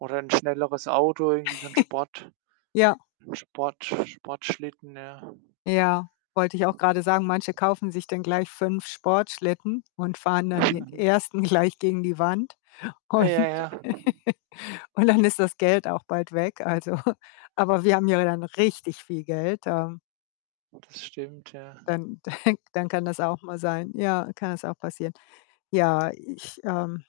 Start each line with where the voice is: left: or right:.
right: Oder 'n schnelleres Auto, irgendwie so 'n Sport
left: Ja.
right: 'n Sport Sportschlitten, ja.
left: Ja, wollte ich auch grade sagen. Manche kaufen sich dann gleich 5 Sportschlitten und fahren dann den 1. gleich gegen die Wand.
right: Äh,
left: Und
right: ja, ja.
left: und dann ist das Geld auch bald weg, also aber wir haben ja dann richtig viel Geld, ähm
right: Das stimmt, ja.
left: dann dann dann kann das auch mal sein. Ja, kann das auch passieren. Ja, ich, ähm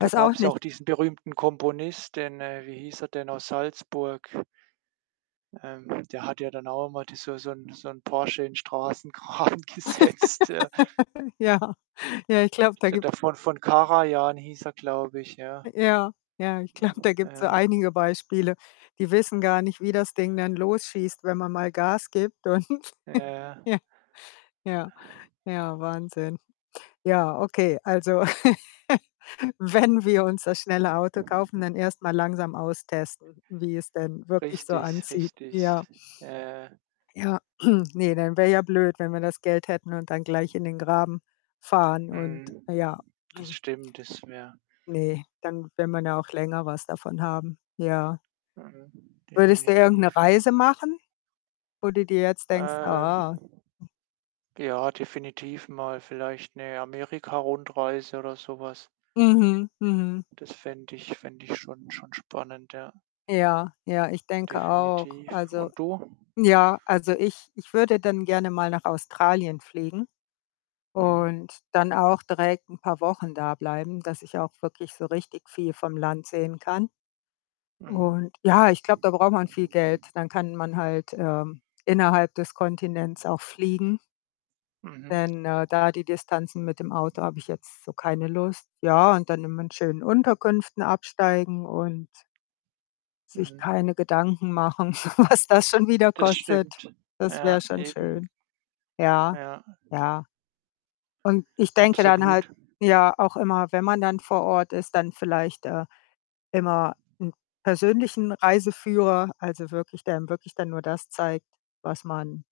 right: Da
left: weiß auch
right: gab's ja
left: nicht.
right: auch diesen berühmten Komponist den, äh wie hieß er denn, aus Salzburg? Ähm, der hat ja dann auch einmal da so so 'n so 'n Porsche in Straßengraben gesetzt, ja.
left: Ja. Ja, ich glaube, da
right: Der
left: gibt
right: der Von Von Karajan hieß er, glaube ich, ja.
left: Äh, ja, ja, ich glaube, da gibt's so
right: Ja.
left: einige Beispiele. Die wissen gar nicht, wie das Ding dann losschießt, wenn man mal Gas gibt und
right: Ja, ja.
left: ja, ja, Wahnsinn. Ja, okay, also, wenn wir uns das schnelle Auto kaufen, dann erst mal langsam austesten, wie es denn wirklich so
right: Richtig,
left: anzieht.
right: richtig.
left: Ja.
right: Ja, ja, ja.
left: Ja, ne, dann wäre ja blöd, wenn wir das Geld hätten und dann gleich in den Graben fahren und
right: Mhm.
left: ja.
right: Das stimmt, das wäre
left: Ne, dann will man ja auch länger was davon haben, ja.
right: Mhm,
left: Würdest du irgend 'ne
right: definitiv, ja.
left: Reise machen, wo du dir jetzt denkst:
right: Ähm.
left: „Ah?“
right: Ja, definitiv mal vielleicht 'ne Amerikarundreise oder so was.
left: Mhm, mhm.
right: Das fände ich fände ich schon schon spannend, ja.
left: Ja, ja, ich denke auch.
right: Definitiv.
left: Also
right: Und du?
left: ja, also, ich ich würde dann gerne mal nach Australien fliegen
right: Mhm.
left: und dann auch direkt 'n paar Wochen da bleiben, dass ich auch wirklich so richtig viel vom Land sehen kann.
right: Mhm.
left: Und, ja, ich glaube, da braucht man viel Geld. Dann kann man halt, ähm, innerhalb des Kontinents auch fliegen
right: Mhm.
left: denn, äh, da die Distanzen mit dem Auto habe ich jetzt so keine Lust. Ja, und dann immer in schönen Unterkünften absteigen und sich
right: Mhm.
left: keine Gedanken machen, was das schon wieder
right: Das
left: kostet.
right: stimmt.
left: Das wäre
right: Ja,
left: schon
right: eben.
left: schön. Ja,
right: Ja.
left: ja. Und ich denke dann halt
right: Absolut.
left: ja, auch immer, wenn man dann vor Ort ist, dann vielleicht, äh, immer 'n persönlichen Reiseführer, also, wirklich der einem wirklich dann nur das zeigt, was man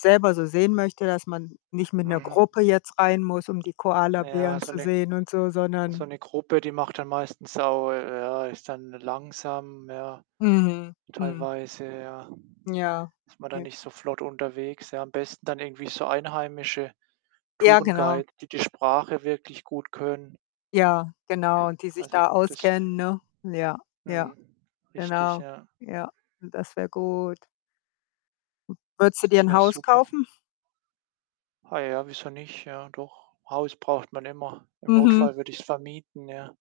left: selber so sehen möchte, dass man nicht mit 'ner
right: Mhm.
left: Gruppe jetzt rein muss, um die
right: Ja,
left: Koalabären
right: so
left: zu
right: 'ne
left: sehen und so,
right: so
left: sondern
right: 'ne Gruppe, die macht dann meistens auch ja, ist dann langsam, ja.
left: Mhm, mhm.
right: Teilweise, ja,
left: Ja,
right: ist man da
left: ja.
right: nicht so flott unterwegs, ja. Am besten dann irgendwie so einheimische
left: Ja, genau.
right: Tourguide, die die Sprache wirklich gut können.
left: Ja, genau, die sich
right: Also,
left: da
right: das f
left: auskennen, ne? Ja, ja,
right: mhm, richtig,
left: genau,
right: ja.
left: ja. Das wäre gut. Würdest du dir
right: Das
left: 'n
right: wäre
left: Haus
right: super.
left: kaufen?
right: Ah ja, wieso nicht? Ja, doch. Haus braucht man immer. Im
left: Mhm.
right: Notfall würde ich's vermieten, ja.